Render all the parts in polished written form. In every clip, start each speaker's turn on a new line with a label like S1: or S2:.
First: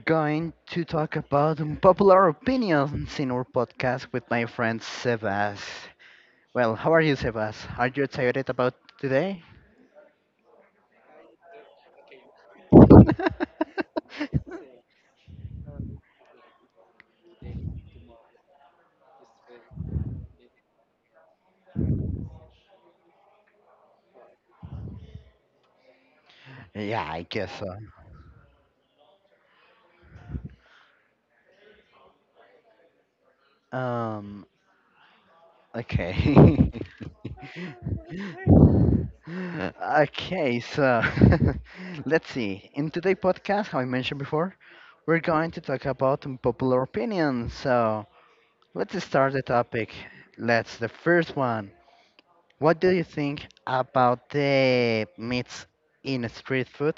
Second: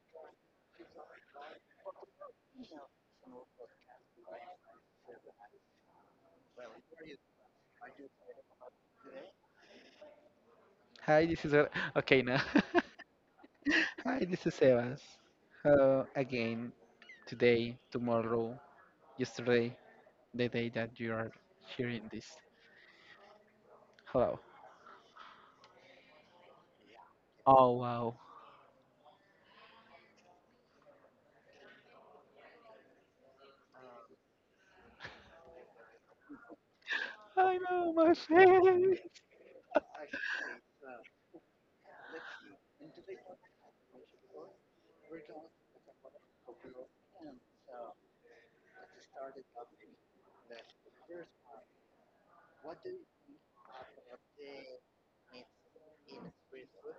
S1: going to talk about unpopular opinions in our podcast with my friend Sebas. Well, how are you, Sebas? Are you excited about today?
S2: Hi, this is okay now. Hi, this is Evans. Hello again today, tomorrow, yesterday, the day that you are hearing this. Hello.
S1: Yeah, I guess
S2: Oh wow.
S1: so. Okay.
S2: I know my face.
S1: Okay, so, let's see. In today's podcast, how I mentioned before, we're going to talk about unpopular opinions. So let's start the topic. Let's the first one. What do you think about the meats in street food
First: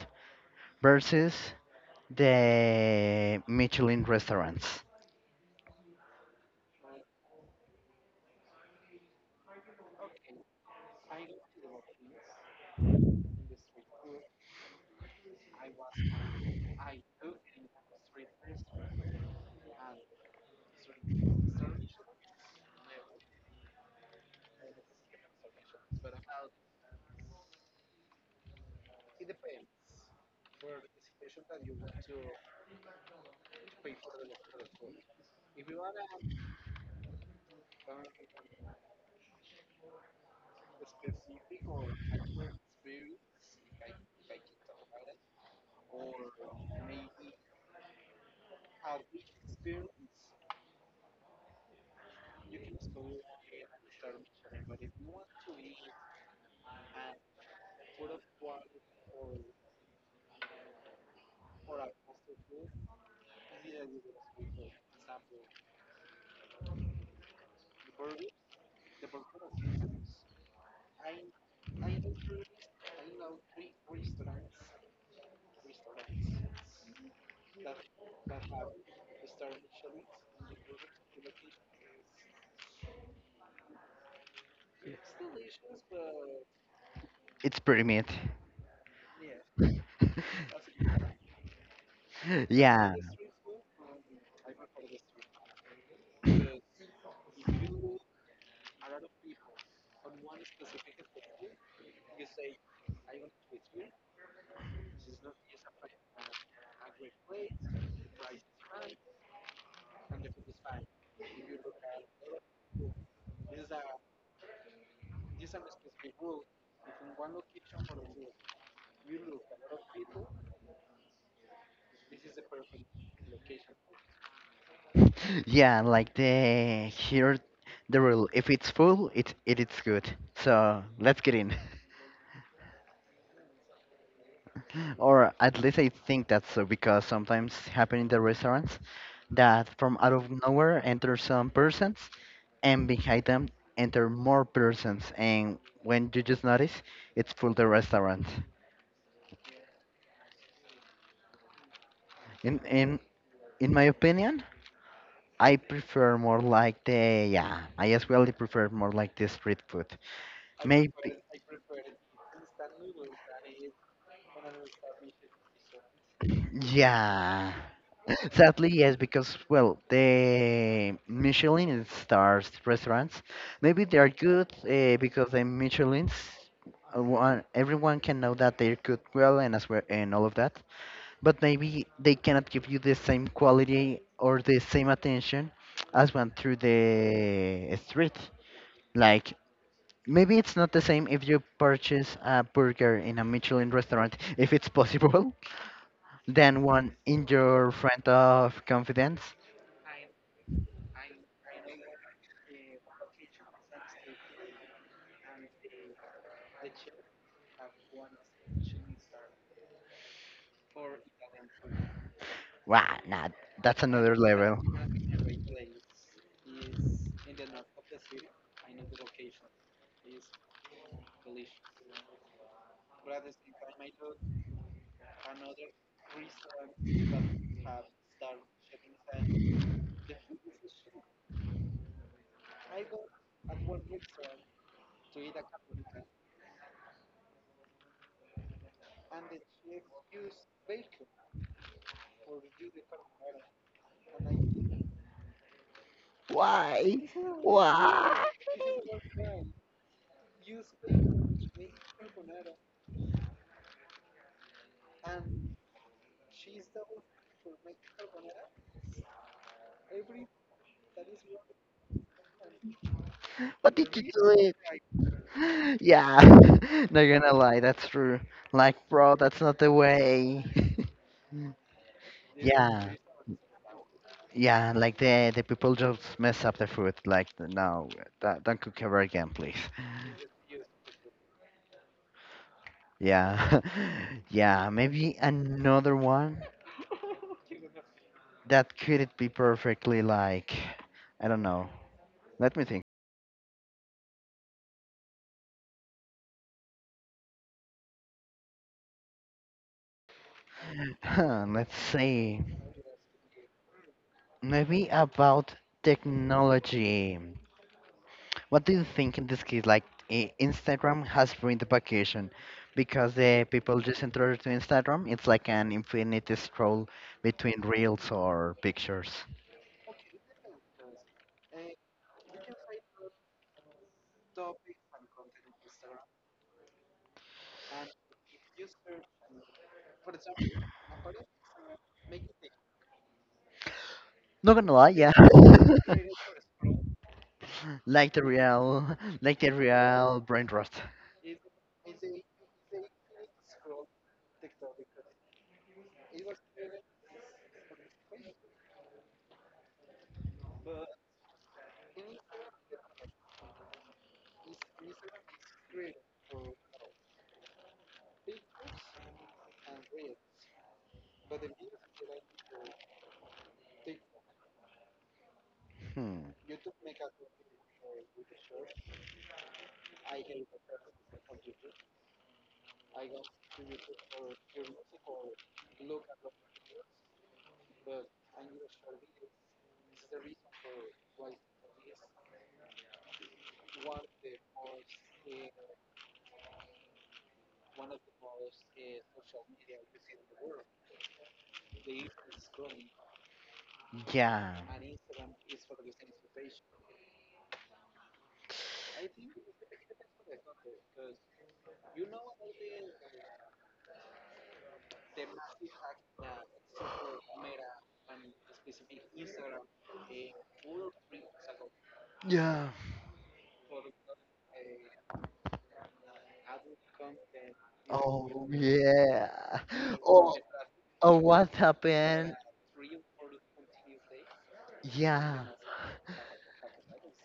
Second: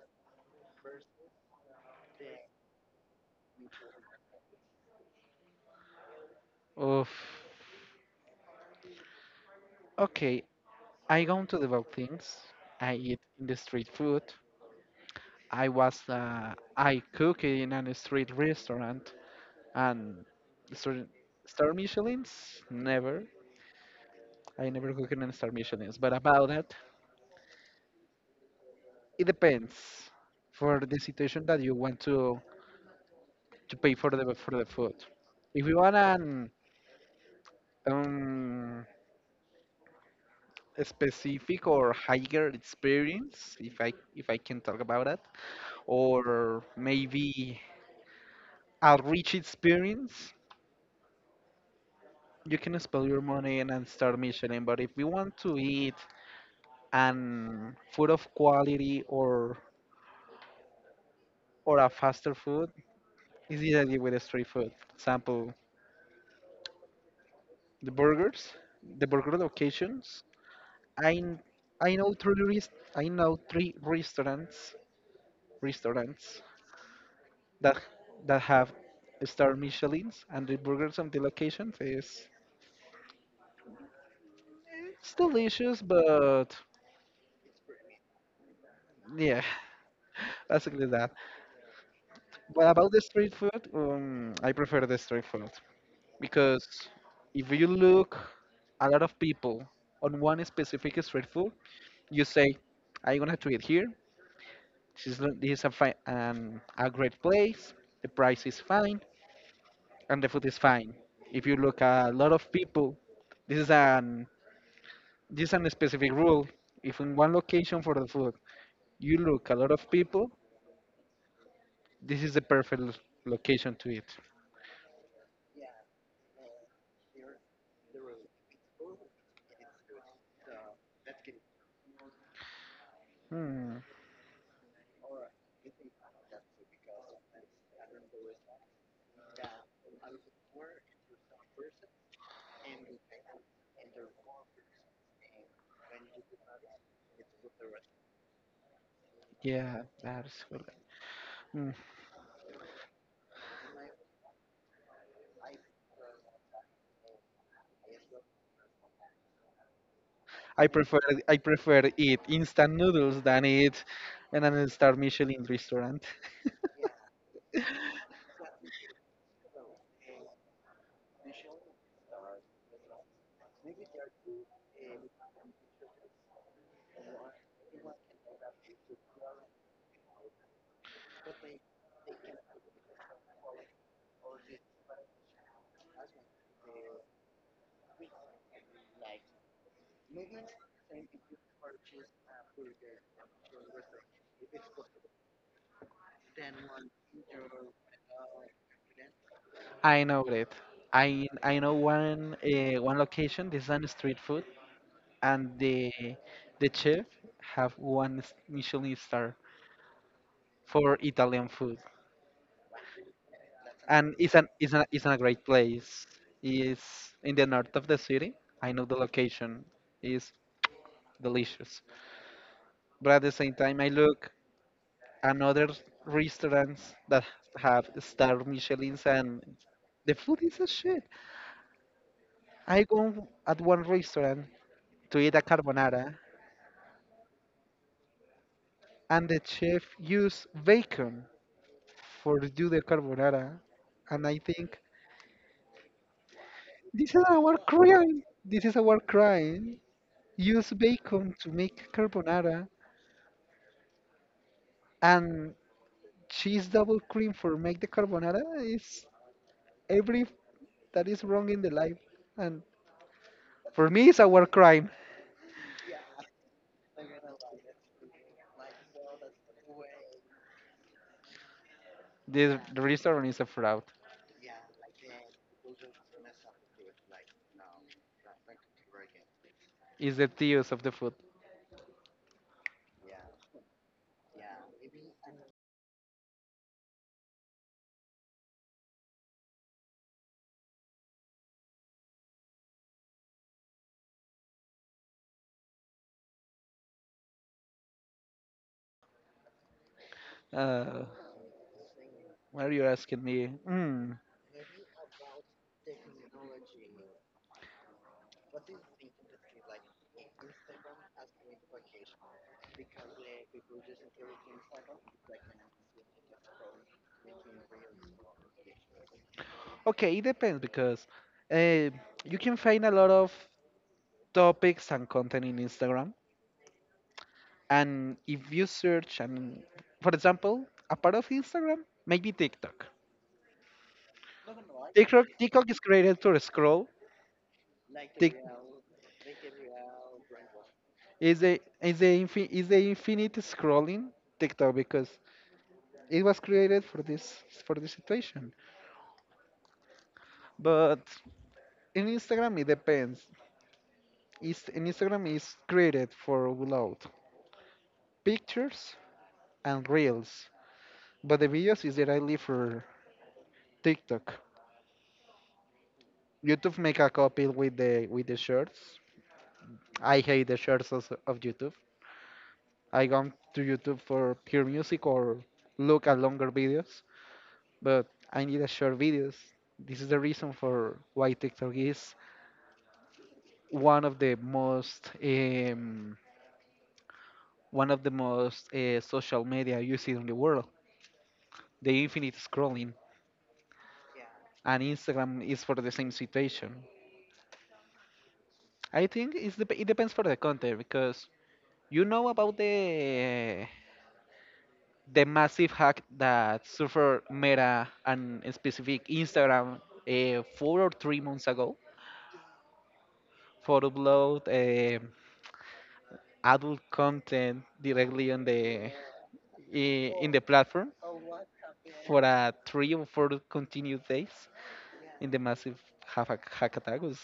S1: versus the Michelin restaurants?
S2: Oof. Okay, I go to the about things. I eat in the street food. I was I cook in a street restaurant and star, star Michelin's never. I never cook in a star Michelin's. But about that, it depends for the situation that you want to pay for the food. If you want an um, a specific or higher experience, if I can talk about that, or maybe a rich experience, you can spend your money and start Michelin. But if you want to eat an food of quality or a faster food, it's easily with the street food. Example, the burgers, the burger locations I kn- I know I know three restaurants that that have star Michelin's and the burgers on the locations is it's delicious, but
S1: It's pretty meat.
S2: yeah, basically that. But about
S1: Yeah,
S2: the street food, I prefer the street food because if you look a lot of people on one specific street food, you say, "I'm gonna to eat here. This is this is a fine, a great place. The price is fine. And the food is fine. If you look at a lot of people, this is an this is a specific rule. If in one location for the food you look a lot of people, this is the perfect location to eat.
S1: yeah. Like the here, the rule. If it's full, it is good. So let's get in.
S2: Hmm.
S1: Or at least I think that's so because sometimes happen in the restaurants that from out of nowhere enter some persons and behind them enter more persons and when you just notice it's full the restaurant.
S2: Yeah, that's good. Hmm.
S1: In in in my opinion, I prefer more like the, yeah, I as well prefer more like the street food.
S2: I
S1: Maybe.
S2: prefer I prefer eat instant noodles than eat in an star Michelin restaurant.
S1: Yeah. Sadly, yes, because well, the Michelin stars restaurants, maybe they are good because the Michelin's, one, everyone can know that they're good, well, and as well, and all of that. But maybe they cannot give you the same quality or the same attention as one through the street. Like, maybe it's not the same if you purchase a burger in a Michelin restaurant, if it's possible, then one in your friend of confidence.
S2: I know that. I know one location. This is on street food, and the chef have one Michelin star for Italian food,
S1: Wow, nah, that's
S2: and
S1: another
S2: it's an
S1: level.
S2: it's a great place. It's in the north of the city. I know the location is delicious, but at the same time, I look another restaurants that have star Michelin's and the food is a shit. I go at one restaurant to eat a carbonara, and the chef used bacon for do the carbonara, and I think
S1: Why?
S2: this is our
S1: Why?
S2: crime. This is our crime. Use bacon to make carbonara and cheese double cream for make the carbonara is every that is wrong in the life. And
S1: What
S2: for
S1: did you
S2: me, it's a
S1: do
S2: war
S1: it?
S2: crime.
S1: Yeah, not gonna lie, that's true. Like, bro, that's not the way.
S2: This
S1: Yeah.
S2: restaurant is a fraud.
S1: Yeah, like the people just mess up the food. Like, no, don't cook ever again, please.
S2: It's the thieves of the food.
S1: Yeah, yeah. Maybe another one that could it be perfectly like, I don't know. Let me think.
S2: Uh,
S1: Huh, let's see.
S2: what are you asking me? Mm.
S1: Maybe about technology. What do you think in this case? Like, Instagram has ruined the vacation because the people just enter to Instagram. It's like an infinite scroll between reels or pictures.
S2: Okay, it depends because uh, you can find a lot of topics and content in Instagram. And if you search, and for example, a part of Instagram, maybe TikTok.
S1: Not gonna lie, yeah.
S2: TikTok is created to scroll.
S1: Like the
S2: Tik
S1: real, like the real brain rot.
S2: is a infi, Is a infinite scrolling TikTok because it was created for this situation. But in Instagram it depends. Is in Instagram is created for upload pictures and reels, but the videos is directly for TikTok.
S1: Hmm.
S2: YouTube make a copy with the shorts. I hate the shorts also of YouTube. I go to YouTube for pure music or look at longer videos, but I need a short videos. This is the reason for why TikTok is one of the most um, one of the most social media used in the world. The infinite scrolling
S1: Yeah.
S2: and Instagram is for the same situation. I think it's dep it depends for the content because you know about the massive hack that suffered Meta and specific Instagram 4 or 3 months ago
S1: Yeah.
S2: for upload adult content directly on
S1: Oh
S2: the
S1: yeah.
S2: in
S1: Oh,
S2: the platform
S1: oh, what
S2: for
S1: happened?
S2: a three or four continued days. In
S1: Yeah.
S2: the massive hack, hack attack was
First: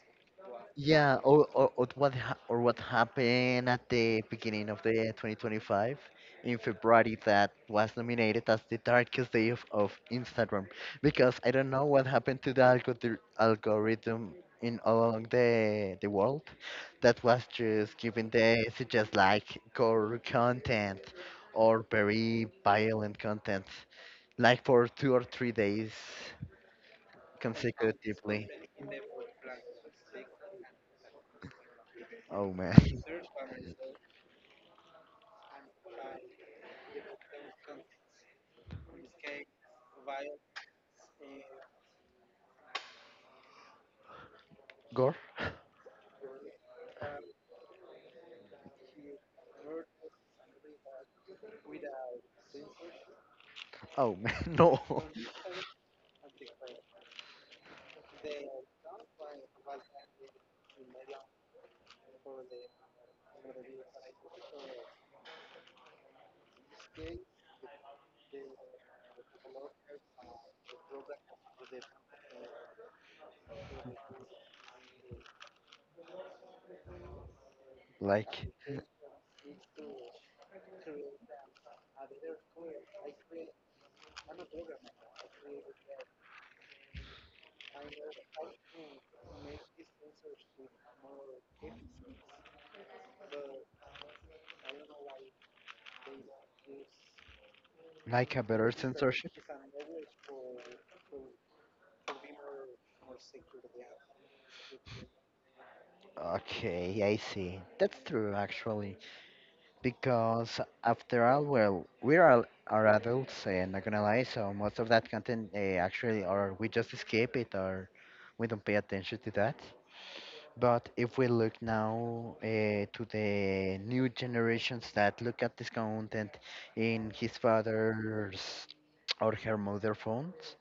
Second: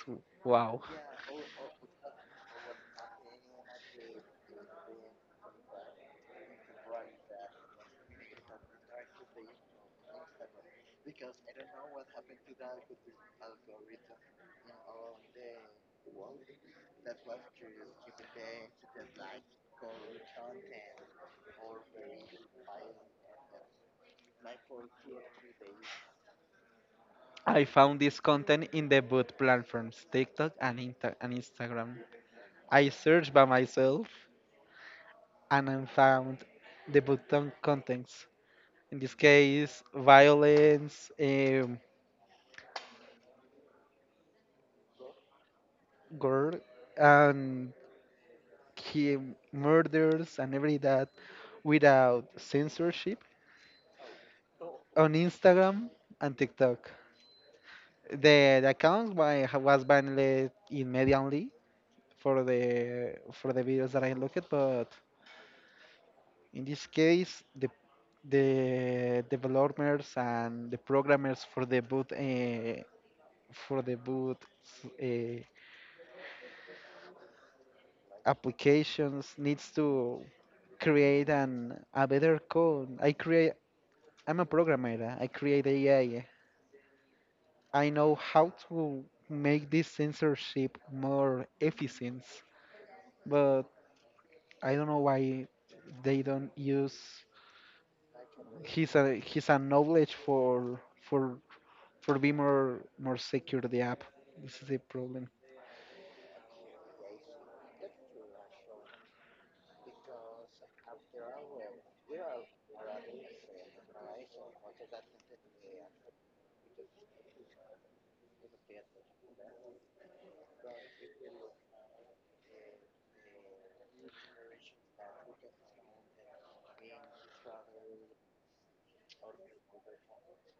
S2: wow.
S1: Yeah, or what ha or what happened at the beginning of the 2025 in February that was nominated as the darkest day of Instagram, because I don't know what happened to the algorithm in all along the world, that was just giving the suggest like gore content or very violent content like for 2 or 3 days
S2: I found this
S1: consecutively.
S2: content in the both platforms, TikTok and, Instagram.
S1: Oh man.
S2: I searched by myself and I found the button contents. In this case, violence,
S1: Gore?
S2: gore, and he murders and every that without censorship
S1: Oh man, no.
S2: on Instagram and TikTok. The account was banned immediately for the videos that I looked at, but in this case, the developers and the programmers for the boot eh,
S1: Like
S2: applications needs to create an a better code. I create. I'm a programmer. I create AI. I know how to make this censorship more efficient, but I don't know why they don't use
S1: like a better censorship?
S2: his knowledge for for for be more secure the app. This is the problem.
S1: Okay, I see. That's true actually. Because after all, well, we are adults and not gonna lie, so most of that content, actually, or we just escape it, or we don't pay attention to that. But if we look now, to the new generations that look at this content in his father's or her mother phones,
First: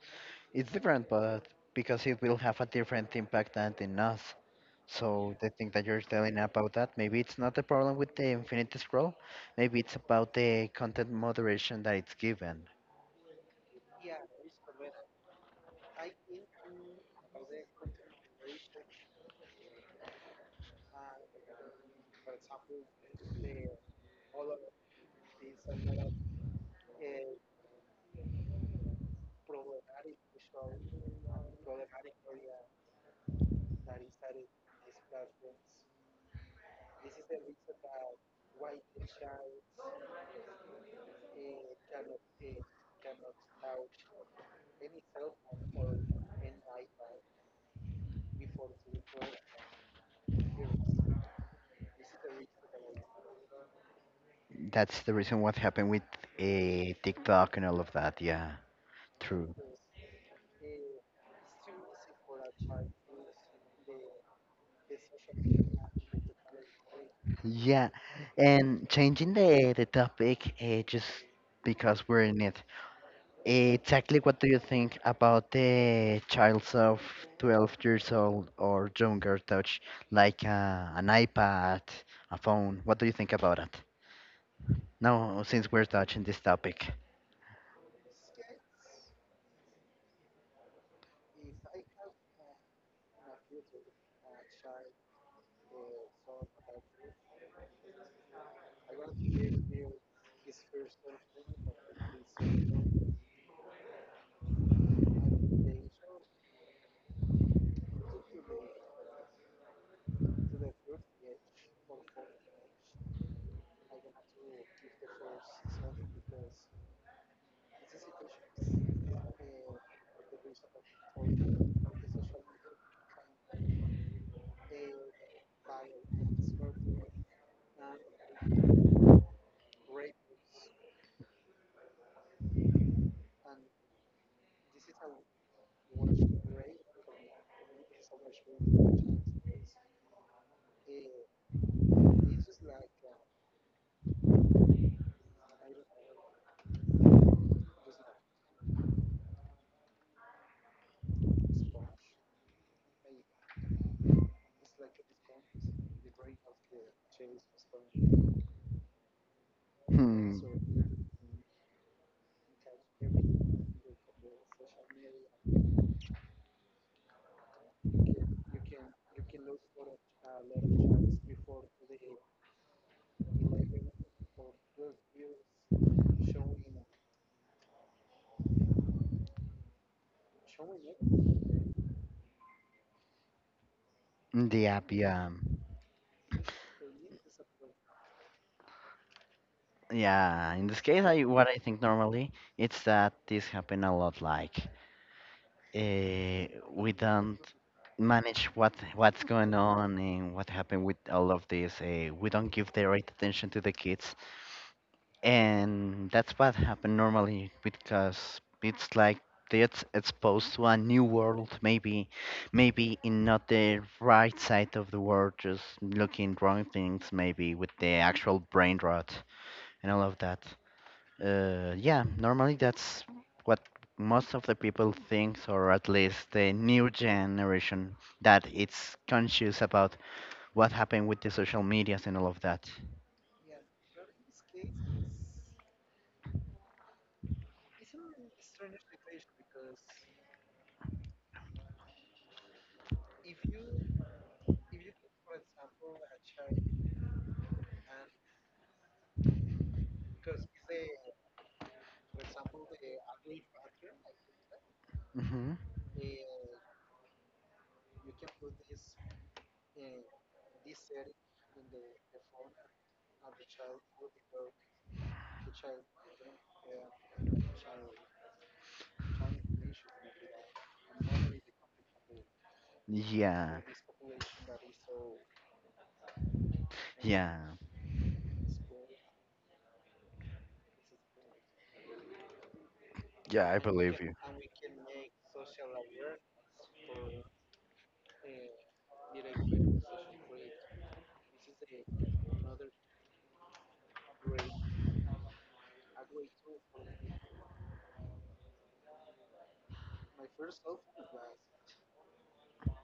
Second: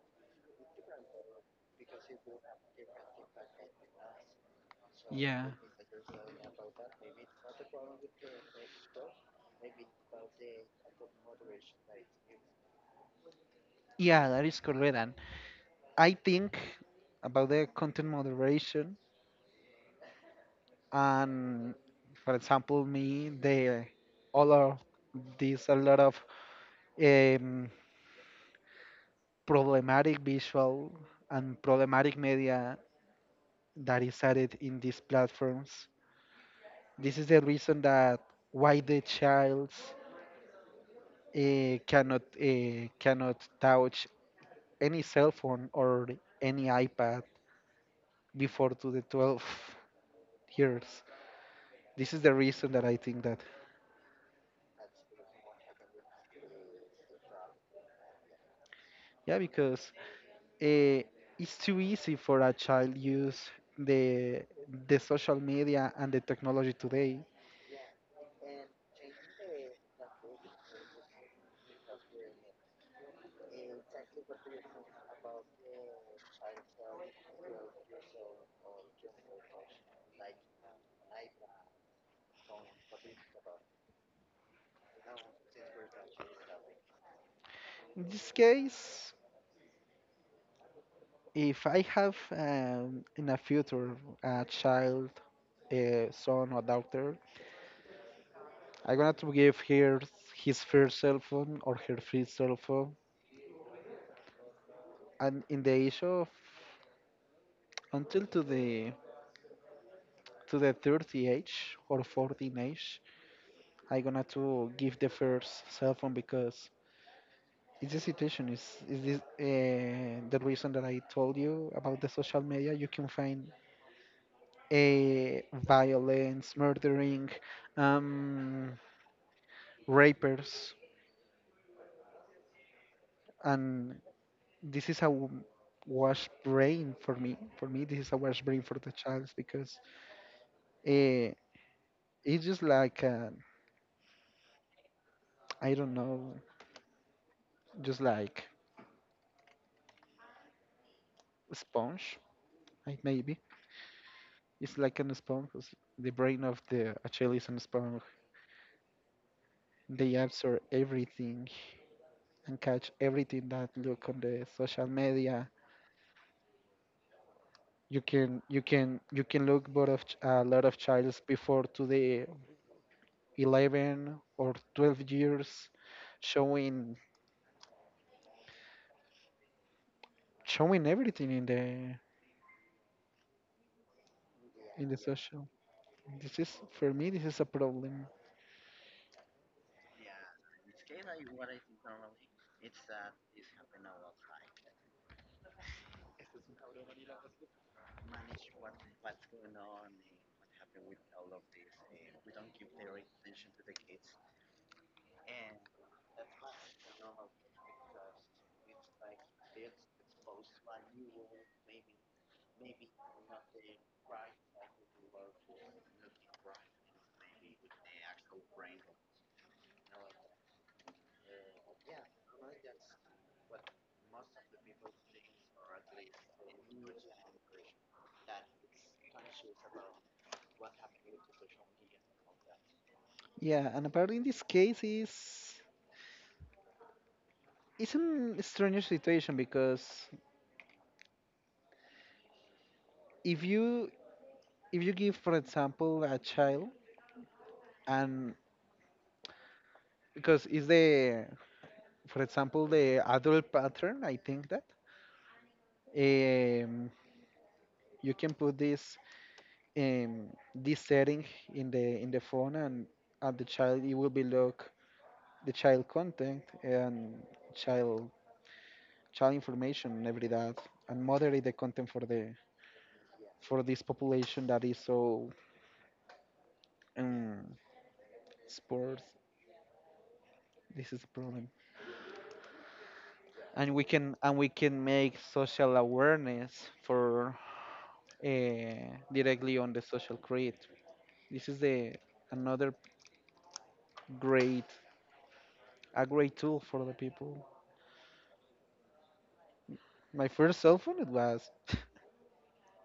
S1: it's different, but because it will have a different impact than in us. So
S2: Yeah.
S1: the thing that you're telling about that, maybe it's not a problem with the infinity scroll. Maybe it's about the content moderation that it's given.
S2: Yeah, that is correct. And I think about the content moderation and, for example, me, the all of these a lot of um, problematic visual and problematic media that is added in these platforms. This is the reason that why the child cannot touch any cell phone or any iPad before to the 12 years. This is the reason that I think that.
S1: That's the reason what happened with, TikTok and all of that. Yeah,
S2: Yeah,
S1: true.
S2: because uh, it's too easy for a child use the the social media and the technology today.
S1: Yeah, and changing the topic, just because we're in it. Exactly, what do you think about the childs of 12 years old or younger touch, like an iPad, a phone? What do you think about it? Now, since we're touching this topic,
S2: In this case, if I have in the future a child, a son or daughter, I'm gonna to give her his first cell phone or her first cell phone, and in the age of until to the 30 age or 14 age, I'm gonna to give the first cell phone because it's the situation. Is this The reason that I told you about the social media? You can find a violence, murdering, um, rapers, and this is a wash brain for me. For me, this is a wash brain for the child because uh, it's just like I don't know, just like a sponge, like maybe. It's like an sponge. 'Cause the brain of the a child is an sponge. They
S1: hmm,
S2: absorb everything and catch everything that look on the social media. You can you can look but of a lot of childs before to the 11 or 12 years showing showing everything
S1: the
S2: in
S1: app,
S2: the
S1: yeah,
S2: social. This is For me this is a problem.
S1: yeah. In this case, I what I think normally it's that this happen a lot, like. We don't manage what's going on and what happened with all of this. We don't give the right attention to the kids, and that's what happened normally because it's like they it's exposed to a new world, maybe, in not the right side of the world, just looking wrong things, maybe with the actual brain rot and all of that. Yeah, normally that's what most of the people thinks, or at least the new generation, that it's conscious about what happened with the social medias and all of that.
S2: Yeah, and about in this case is it's an strange situation because if you if you give for example a child and because it's the for example, the adult pattern, I think that
S1: Hmm.
S2: um, you can put this um, this setting in the phone, and at the child it will be look the child content and child child information and every that, and moderate the content for the
S1: Yeah,
S2: for this population that is so
S1: yeah.
S2: um, sports. This is the problem,
S1: Yeah, I
S2: and
S1: believe you.
S2: we can make social awareness for directly on the social credit. This is the another great a great tool for the people. My first cell phone it was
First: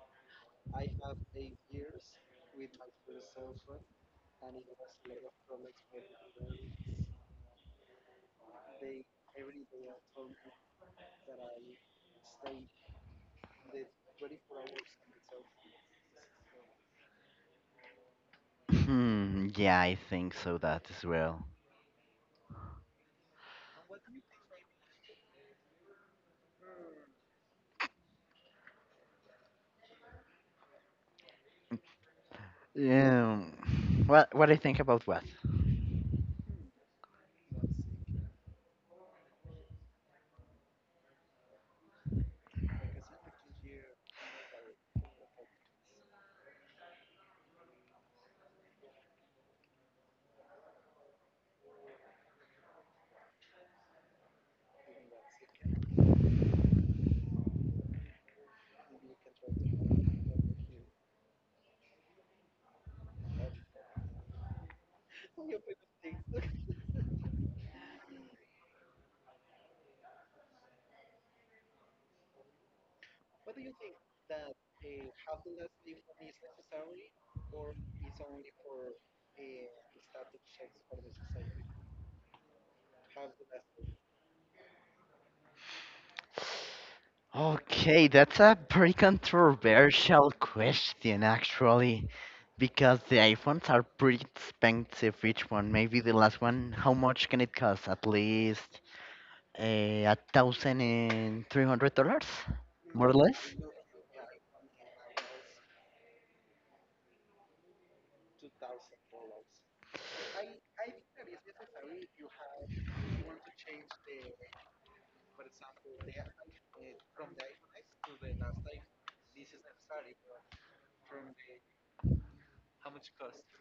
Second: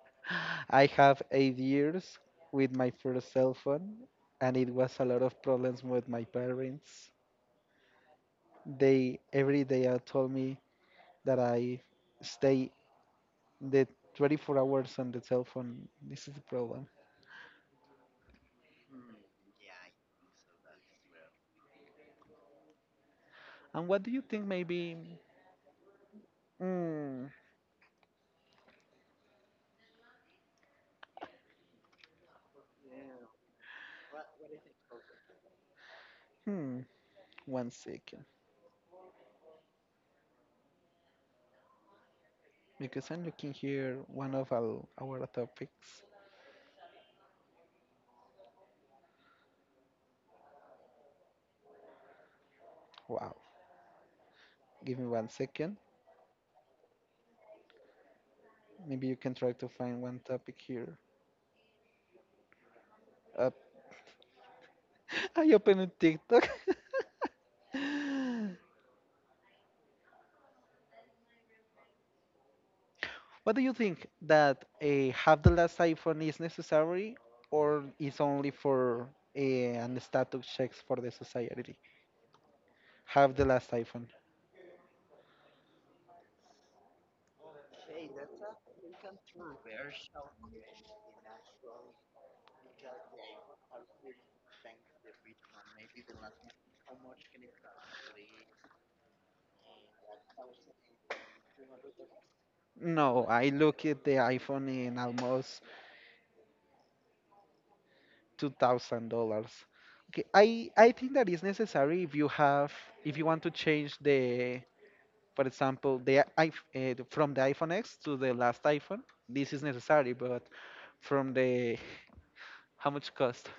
S2: I have 8 years with my first cell phone and it was a lot of problems with my parents. They every day told me that I stay the 24 hours on the cell phone. This is the problem.
S1: Hmm, yeah, I think so that as well.
S2: And what do you think maybe mm,
S1: Yeah. What I think about what?
S2: hmm, 1 second because I'm looking here one of our topics. Wow. Give me 1 second. Maybe you can try to find one topic here. Up. I opened TikTok. What do you think that a have the last iPhone is necessary or is only for an status checks for the society? Have the last iPhone.
S1: Okay, that's a pretty controversial question, actually, because the iPhones are pretty expensive, each one. Maybe the last one, how much can it cost? At least $1,300, more or
S2: No, I
S1: less.
S2: look at the iPhone in almost $2,000. Okay, I think that is necessary if you have if you want to change the. For example, the from the iPhone X to the last iPhone, this is necessary, but from the how much cost?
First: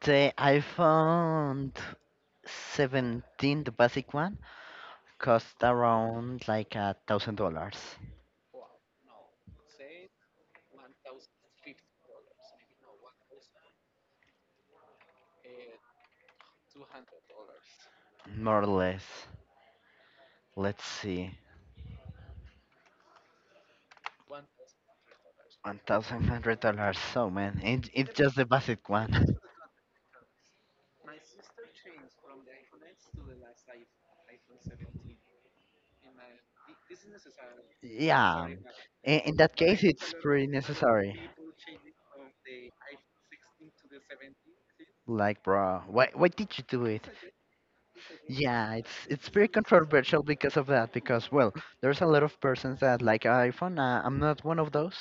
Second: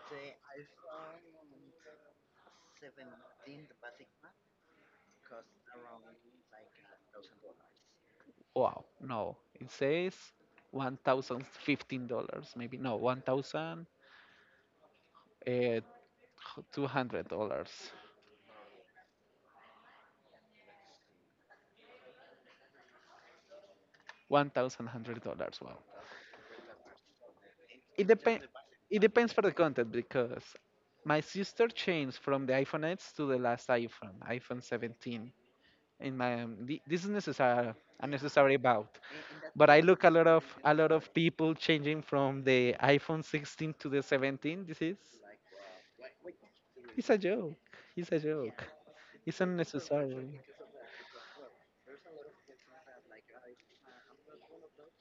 S1: The iPhone 17, the basic one, cost around like $1,000,
S2: Wow, no, it says $1,015, maybe no, 1,000 eh, $200,
S1: more or less. Let's see.
S2: one thousand hundred dollars. Wow,
S1: One thousand hundred dollars, so man, it,
S2: it
S1: it's just the
S2: depends.
S1: basic
S2: It depends
S1: one.
S2: for the content because my sister changed from the iPhone X to the last iPhone, iPhone 17. In my this is necessary, a
S1: Yeah,
S2: necessary bout,
S1: in that
S2: but I
S1: case,
S2: look
S1: it's pretty
S2: a lot of
S1: necessary.
S2: people changing from the iPhone 16 to the 17. This is
S1: Like, bro, why did you do it?
S2: it's a joke, it's a joke,
S1: Yeah, it's
S2: it's
S1: pretty controversial
S2: unnecessary.
S1: because of that. Because well, there's a lot of persons that like iPhone. I'm not one of those,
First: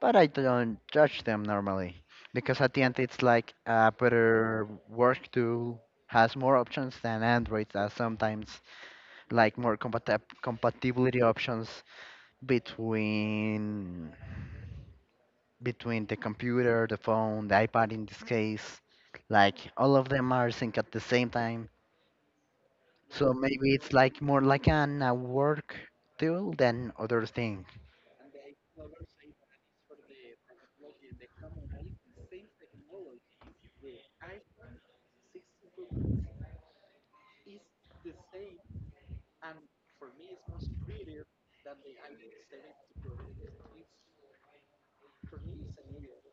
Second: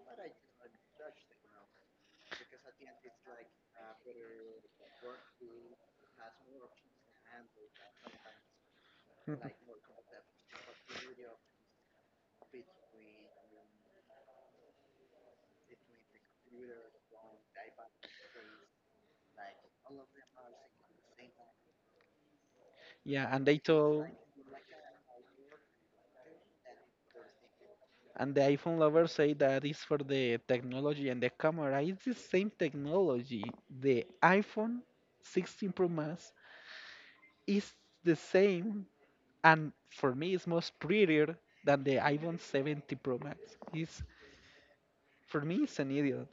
S1: but I don't judge them normally because at the end it's like a better work tool has more options than Android that sometimes
S2: Mhm.
S1: like more compatibility options between between the computer, the phone, the iPad in this case. Like, all of them are synced at the same time.
S2: Yeah,
S1: So
S2: and they
S1: maybe it's
S2: told,
S1: like more like an a work tool than other thing
S2: and the iPhone lovers say that it's for the technology and the camera it's the same technology. The iPhone 16 Pro Max is the same and for me it's more prettier than the iPhone 70 Pro Max. It's for me it's an idiot.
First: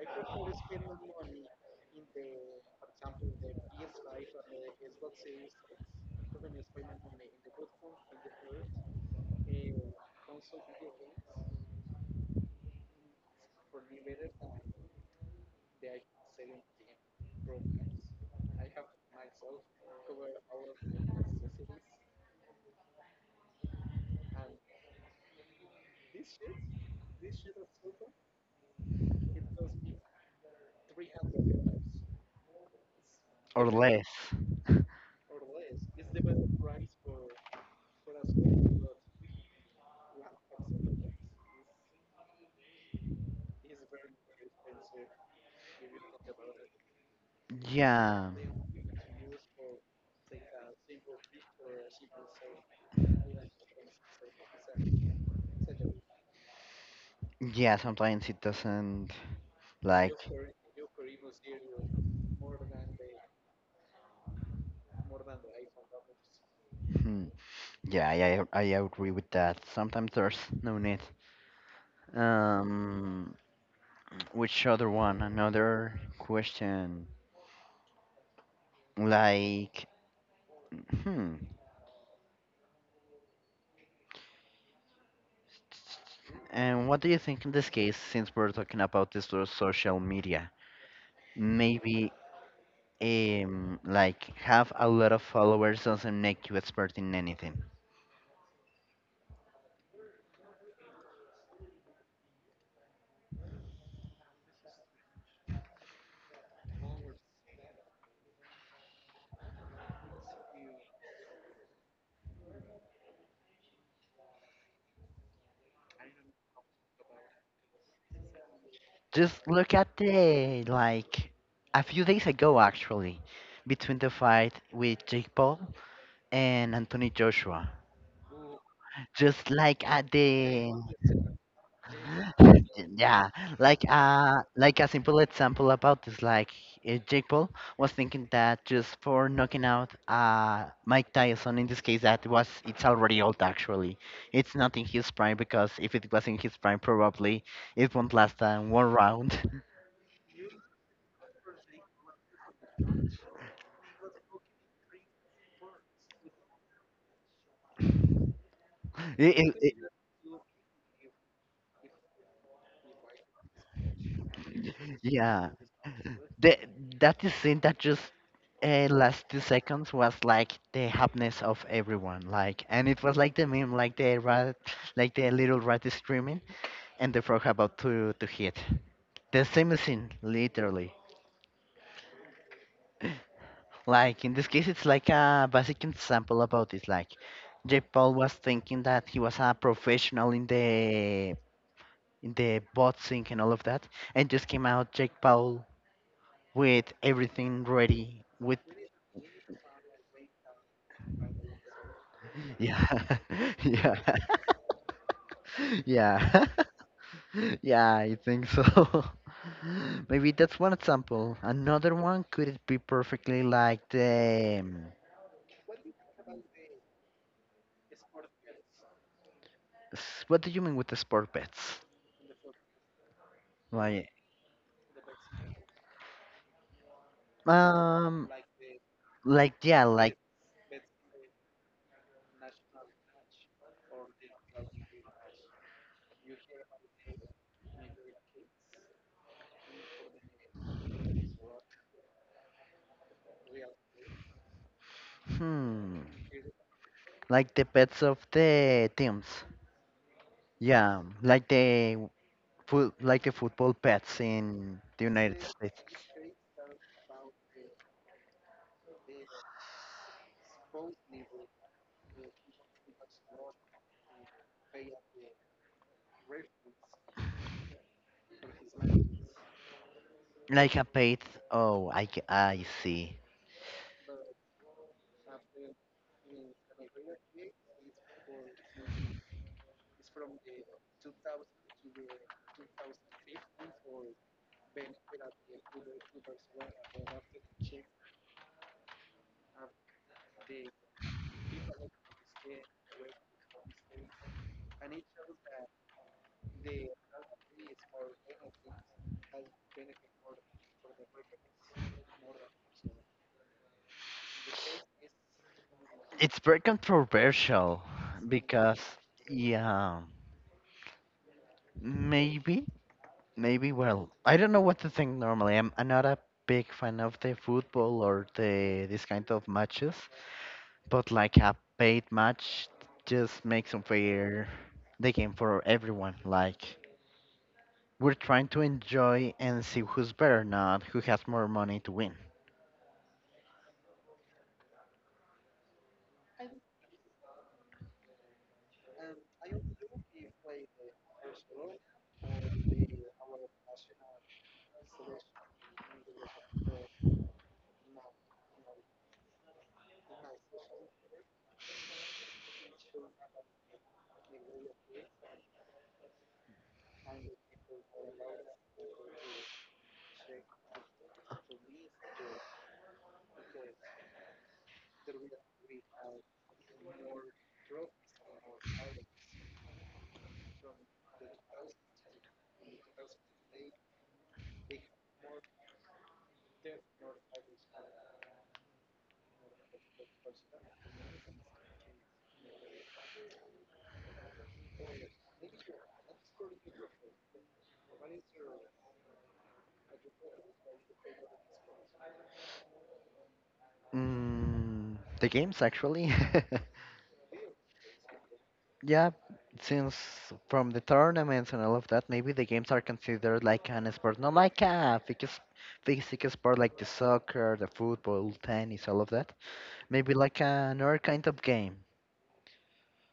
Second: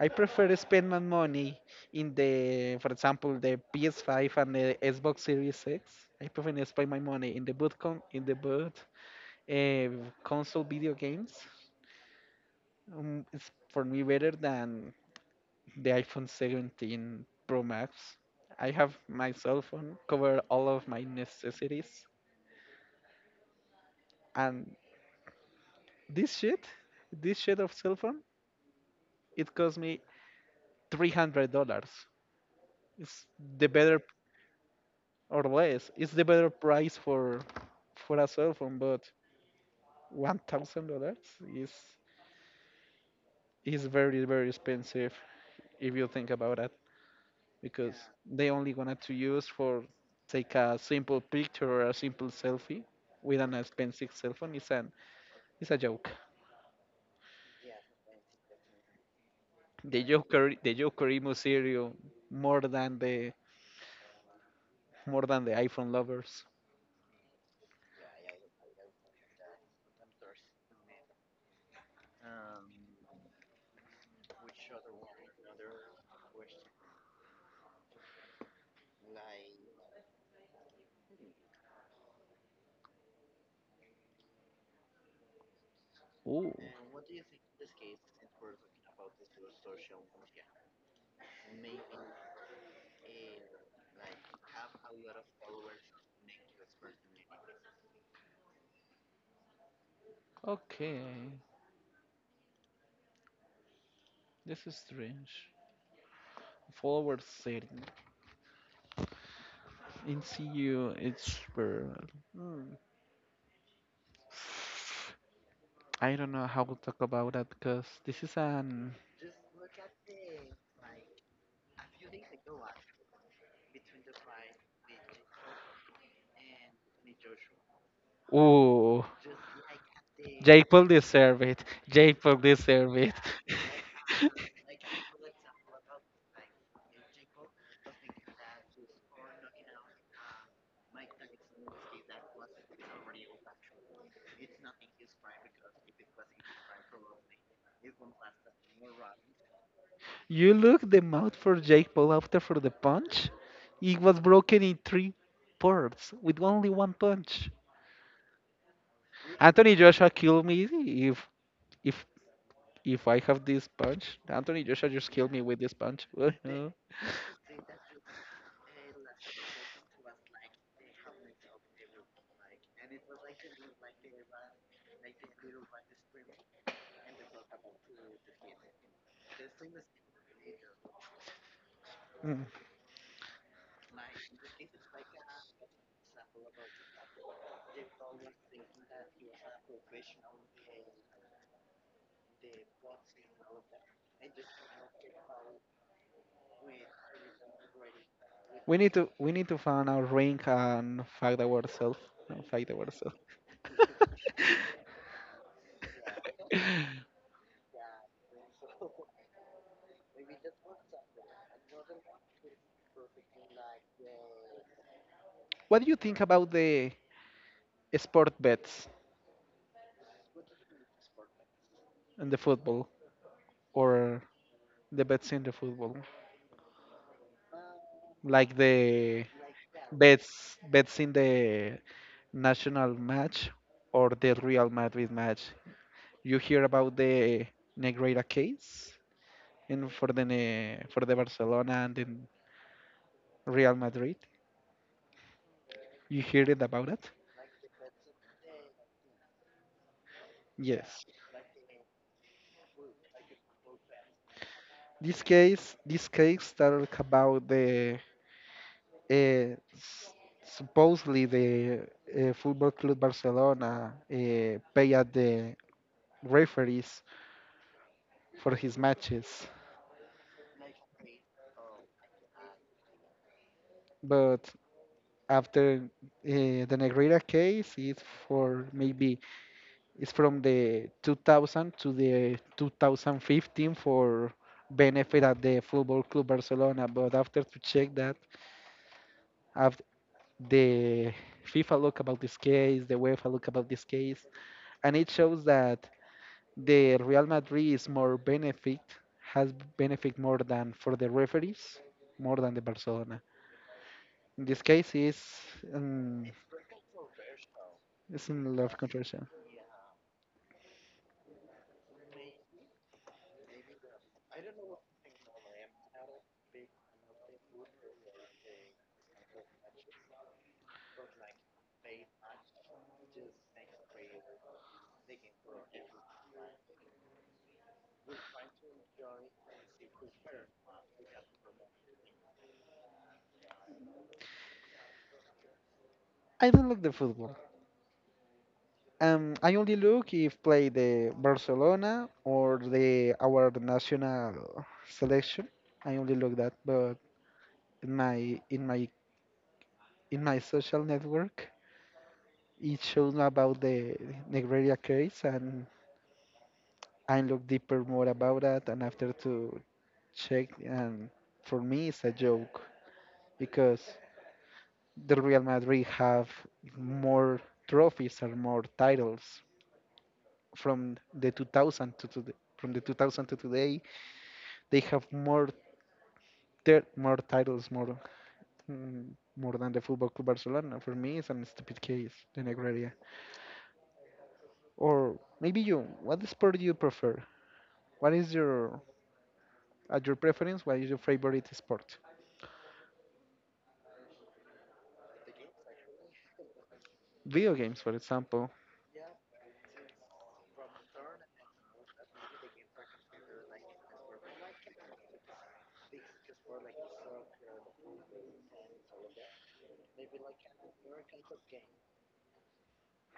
S2: I prefer to spend my money in the, for example, the PS5 and the Xbox Series X. I prefer to spend my money in the boot console video games. It's for me better than the iPhone 17 Pro Max. I have my cell phone cover all of my necessities, and this shit, this shit of cell phone it cost me $300. It's the
S1: or
S2: better
S1: less.
S2: or less. It's the better price for a cell phone, but $1,000 is is very very expensive if you think about it, because
S1: Yeah.
S2: they only wanted to use for take a simple picture or a simple selfie with an expensive cell phone. It's a joke.
S1: Yeah, sometimes it doesn't,
S2: The
S1: like.
S2: Joker the Joker emo serial more than the more than the iPhone lovers.
S1: Hmm. Yeah, I agree with that. Sometimes there's no need. Um, which other one? Another question. Like, hmm.
S2: Oh,
S1: And what do you think in this case, since we're talking about this through social media? Maybe, like, have a lot of followers doesn't make you expert in anything.
S2: okay. This is strange. Forward setting. In CU, it's where. Hmm. I don't know how to talk about that because this is an.
S1: Just look at the, like, a few days ago, actually, between the fight with Jake Paul and Anthony Joshua.
S2: Ooh.
S1: Just like at the.
S2: Jake Paul deserve it.
S1: Yeah, like, like a simple example about this, like, Jake Paul was thinking that just for knocking out Mike Tyson, in this case that was it's already old, actually, it's not in his prime, because if it was in his prime probably it won't last than one round.
S2: You look the mouth for Jake Paul after for the punch. It was broken in three parts with only one punch.
S1: It-
S2: Anthony
S1: it-
S2: Joshua killed me if if I have this punch. Anthony Joshua just killed me
S1: yeah,
S2: with this punch.
S1: the that is scene that just, last 2 seconds was like the happiness of everyone, like, and it was like the meme, like the rat, like the little rat is screaming and the frog about to hit the same scene, literally.
S2: Mhm. Mm.
S1: Like, in this case it's like a basic example about this, like J Paul was thinking that he was a professional in the boxing and all of that, and just came out Jake Paul with everything ready with.
S2: We need to find our ring and fight ourselves. No, fight ourselves.
S1: Yeah. Yeah. Yeah. Yeah, I think so. Maybe that's one example. Another one, could it be perfectly like the,
S2: What do you think about the sport bets
S1: what do you mean with the sport bets?
S2: in the football
S1: Like,
S2: or the bets in the football,
S1: um
S2: like the
S1: like, yeah, like,
S2: bets in the national match or the Real Madrid match. You hear about the Negreira case, and for the for the Barcelona and then Real Madrid,
S1: hmm
S2: you hear it about it.
S1: like the bets of the teams.
S2: Yes,
S1: Yeah, like the foot like the football bets in the
S2: this
S1: United
S2: case
S1: States.
S2: this case talk about the uh, s- supposedly the Football Club Barcelona pay at the referees for his matches.
S1: Like a paid. Oh, I see.
S2: But after the Negrera case it's for maybe it's from the 2000 to the 2015 for benefit at the Football Club Barcelona. But after to check that, after the FIFA look about this case, the UEFA look about this case, and it shows that the Real Madrid is more benefit has benefit more than for the referees, more than the Barcelona. In this case, is um,
S1: It's very controversial
S2: it's in a lot of
S1: because,
S2: controversy.
S1: yeah, maybe, maybe, well, I don't know what to think normally. I'm not a big fan of the football or the this kind of matches, but like a paid match just makes unfair the game for everyone. Like, we're trying to enjoy and see who's better, not who has more money to win.
S2: I don't like the football. I only look if play the Barcelona or the our national selection. I only look that, but in my in my in my social network, it shows me about the Negreira case, and I look deeper more about that. And after to check, and for me, it's a joke because the Real Madrid have more trophies and more titles from the 2000 to today, from the 2000 to today, they have more more titles, mm, more than the Football Club Barcelona. For me, it's an stupid case, the Negreira. Or maybe you, what sport do you prefer? What is your at your preference? What is your favorite sport?
S1: Mm, the games, actually.
S2: Video games, for example.
S1: Yeah, since from the tournaments and all of that, maybe the games are considered like an sport, not like a physical sport like the soccer, the football, tennis, all of that. Maybe like another kind of game.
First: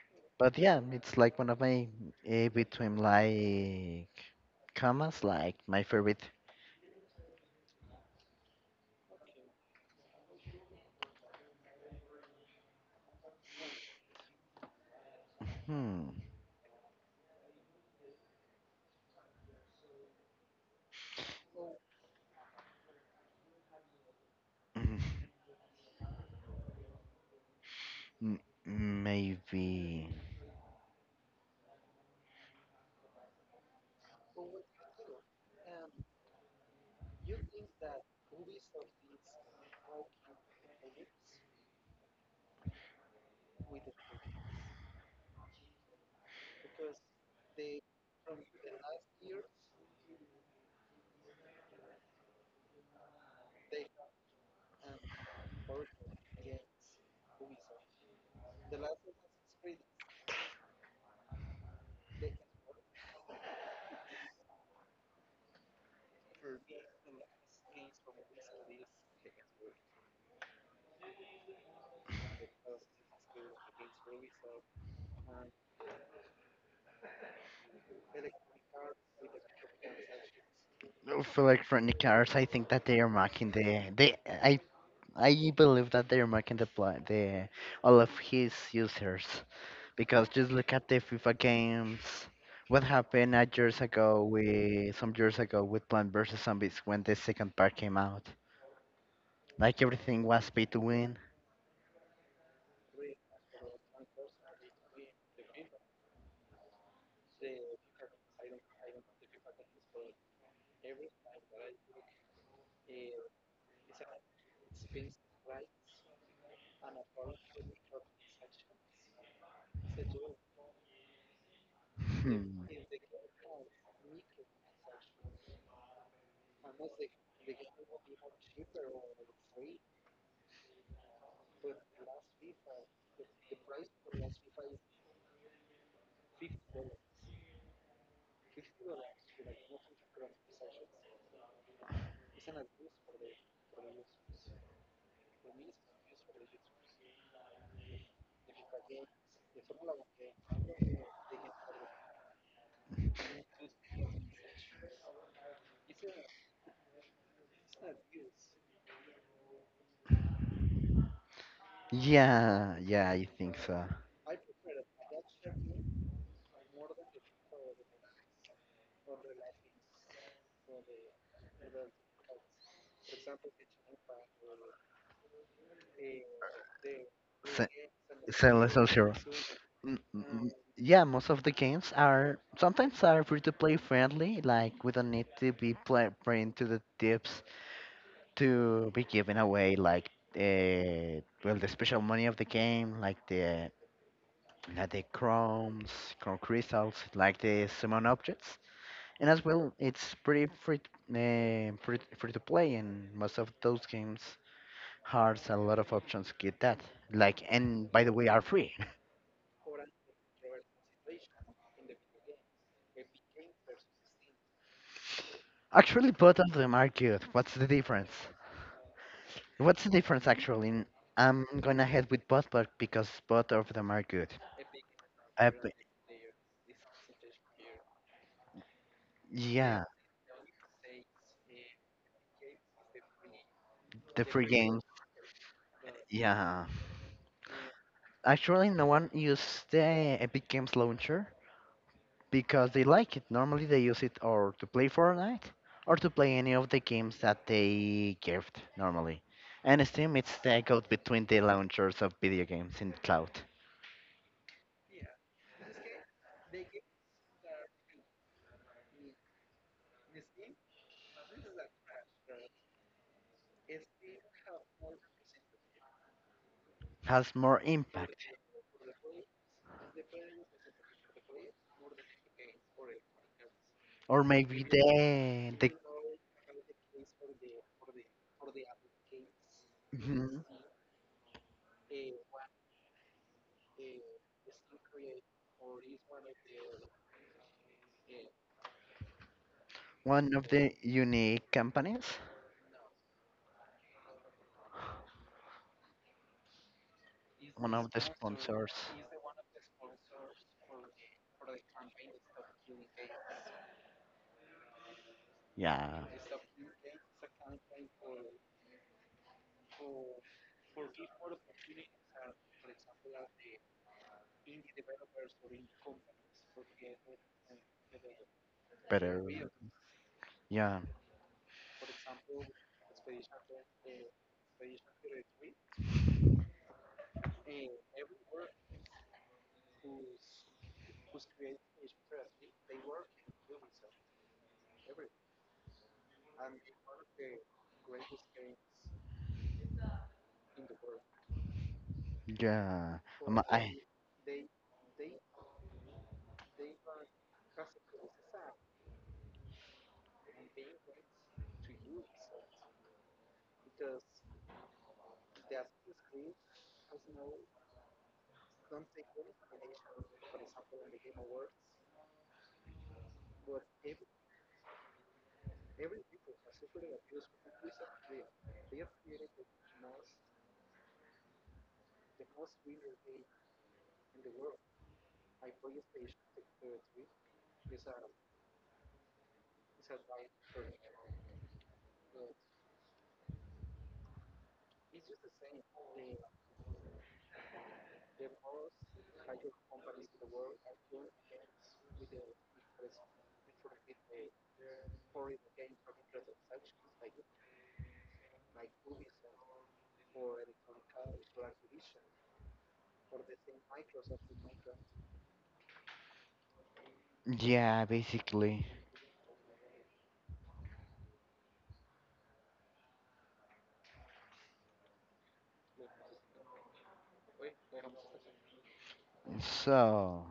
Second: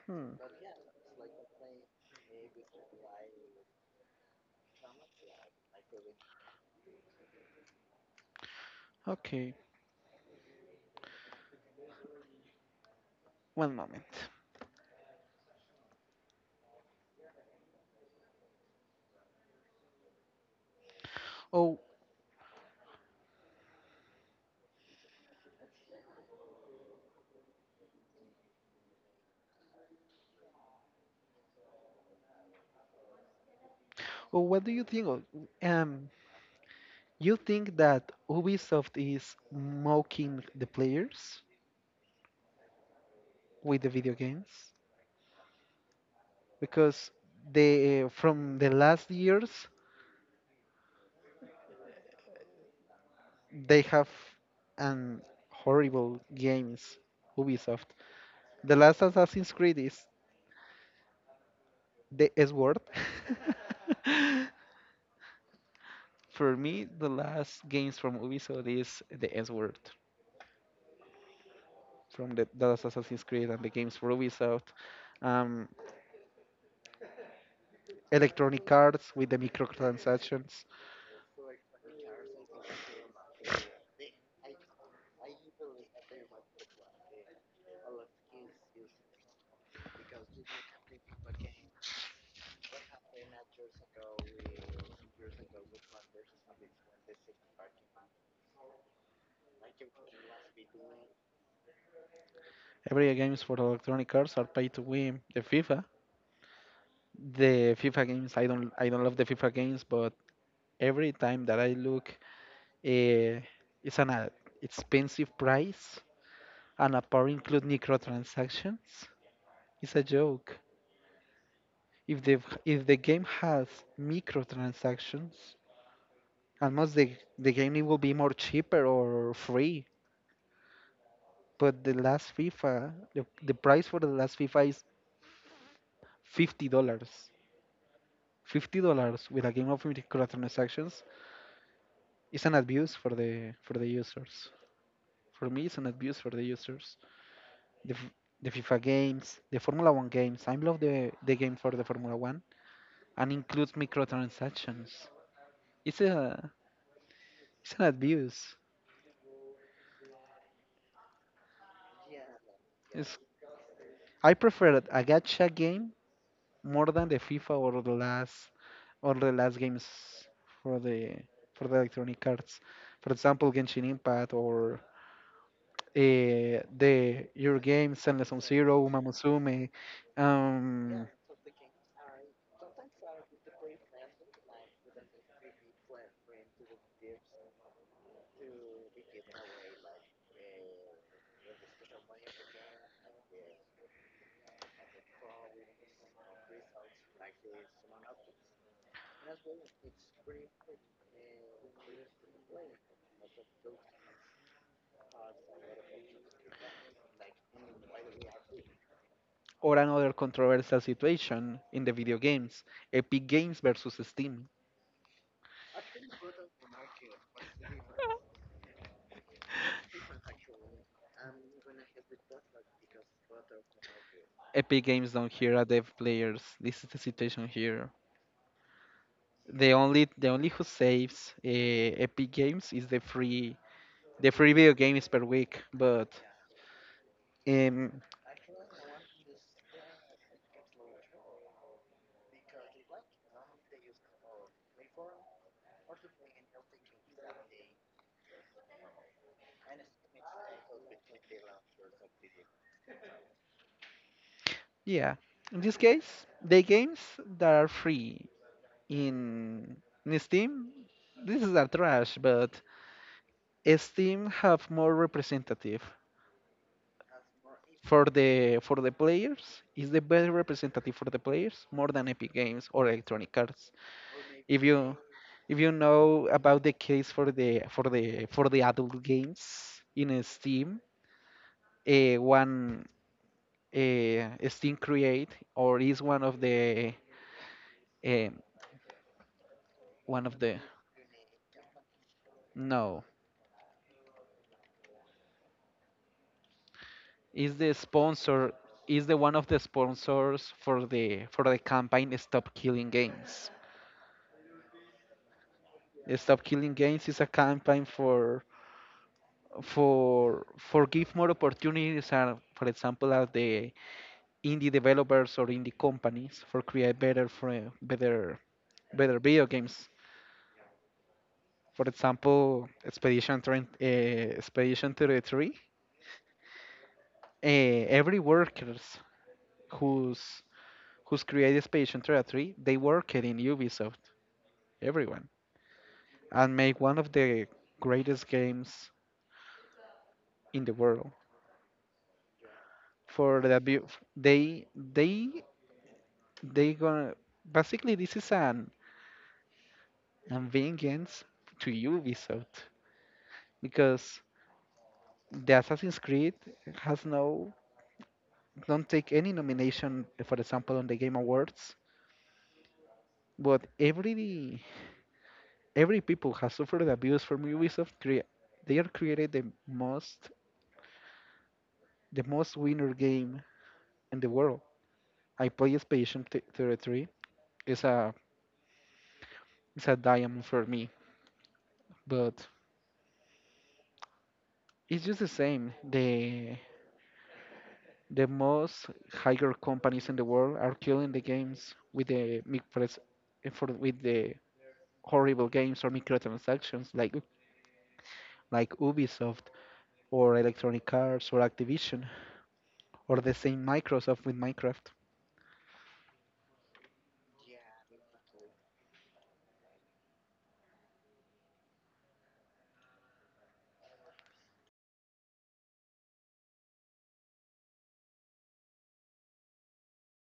S2: Hmm.
S1: But yeah, it's like one of my, between like commas, like my favorite.
S2: Okay, one moment.
S1: Hmm.
S2: Oh,
S1: mm, m- Maybe.
S2: oh, what do you think? Um, you think that Ubisoft is mocking the players with the video games because they from the last years they have an horrible games Ubisoft. The last Assassin's Creed is the S word. For me, the last games from Ubisoft is the S word from the last Assassin's Creed and the games for Ubisoft. Um, Electronic Arts with the microtransactions.
S1: Oh, for like Electronic Arts, I think that they are marking the they. I I believe that they're marking the pla the all of his users because just look at the FIFA games. What happened a years ago with some years ago with Plant vs Zombies when the second part came out? Like everything was pay to win.
S2: Every games for Electronic Arts are pay to win. The FIFA games. I don't love the FIFA games, but every time that I look, uh, it's an expensive price and a part include microtransactions. It's a joke. If the
S1: Hmm.
S2: if the game has microtransactions, almost the game it will be more cheaper or free. But the last FIFA, the price for the last FIFA is $50. $50 with a game of microtransactions is an abuse for the users. For me, it's an abuse for the users. The, f- the FIFA games, the Formula One games. I love the game for the Formula One and includes microtransactions. It's a it's an abuse.
S1: Yeah, yeah,
S2: It's,
S1: I think so.
S2: I prefer a gacha game more than the FIFA or the last games for the for the electronic arts. For example, Genshin Impact or the your
S1: Se-
S2: games Zenless on Zero,
S1: Celestial
S2: Uma
S1: Heroes.
S2: Musume.
S1: Mm, mm, mm. Yeah,
S2: Um,
S1: most of the games are sometimes are free to play friendly. Like, we don't need to be playing to the tips to be giving away, like, well, the special money of the game, like the not the chrome crystals, like the summon objects, and as well it's pretty free, free to play, and most of those games has a lot of options to get that. Like, and by the way are free.
S2: or another controversial situation in the video games, Epic Games versus Steam.
S1: Actually, both of them are good. What's the difference? What's the difference actually? I'm gonna head with both, but because both of them are good.
S2: Epic Games don't
S1: Uh,
S2: hear a dev players. This is the situation here. The
S1: yeah,
S2: only the only who saves Epic Games is
S1: the
S2: the
S1: free
S2: free video
S1: game.
S2: games per week. But
S1: Yeah,
S2: um,
S1: actually, no one used the Epic Games launcher because they like it. Normally, they use it or to play Fortnite or to play any of the games that they gift normally. And Steam, it's the code between the launchers of video games in the cloud.
S2: yeah, in this case, the games that are free in, in Steam, this is a trash. But Steam have more representative
S1: Has more
S2: for
S1: impact,
S2: the players is the best representative for the players more than Epic Games or Electronic Arts
S1: or maybe
S2: if you
S1: the the
S2: know about the case for the for the for the adult games in
S1: mhm,
S2: Steam. One Steam create or is um, one
S1: one
S2: of
S1: of
S2: the
S1: the unique companies,
S2: no is
S1: one
S2: the
S1: of the
S2: sponsor
S1: sponsors.
S2: is the one of the sponsors for the campaign stop killing games.
S1: Yeah,
S2: Stop killing games is a campaign for give more opportunities are for example are the indie developers or indie companies for create better for better
S1: better.
S2: video games.
S1: Yeah,
S2: For example expedition 20, expedition 33, every workers who's who's created expedition 33 they worked in Ubisoft everyone and make one of the greatest games in the world.
S1: yeah.
S2: for the
S1: I.
S2: abu- they they they gonna basically this is an and vengeance to Ubisoft because the Assassin's Creed has no don't take any nomination, for example, on the Game Awards. But every people has suffered abuse from Ubisoft. They are created the most winner game in the world. I play 33. It's a it's a diamond for me, but it's just the same. The most higher companies in the world are killing the games with the micropres- for with the horrible games or microtransactions like Ubisoft or Electronic Arts or Activision or the same Microsoft with Minecraft.
S1: Yeah, basically. So,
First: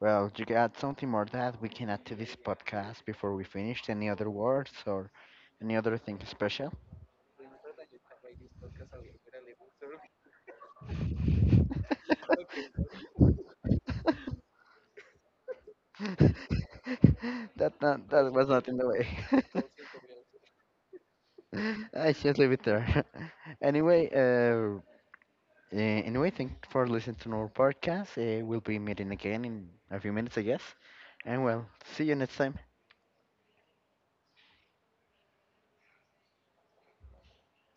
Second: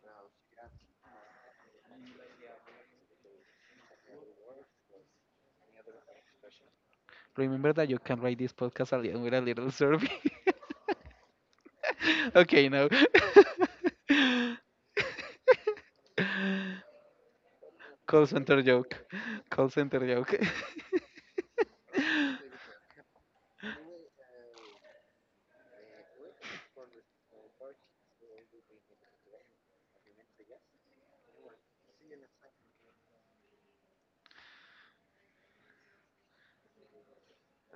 S1: well, you got something more that we can add to this podcast before we finish? Any other words or any other thing special?
S2: Remember that you can write this podcast a little, with a little survey. Okay, now. Call
S1: That was
S2: center
S1: not in the
S2: joke.
S1: way.
S2: Call center joke.
S1: I should leave it there. Anyway, anyway, thanks for listening to our podcast. We'll be meeting again in a few minutes, I guess. And well, see you next time.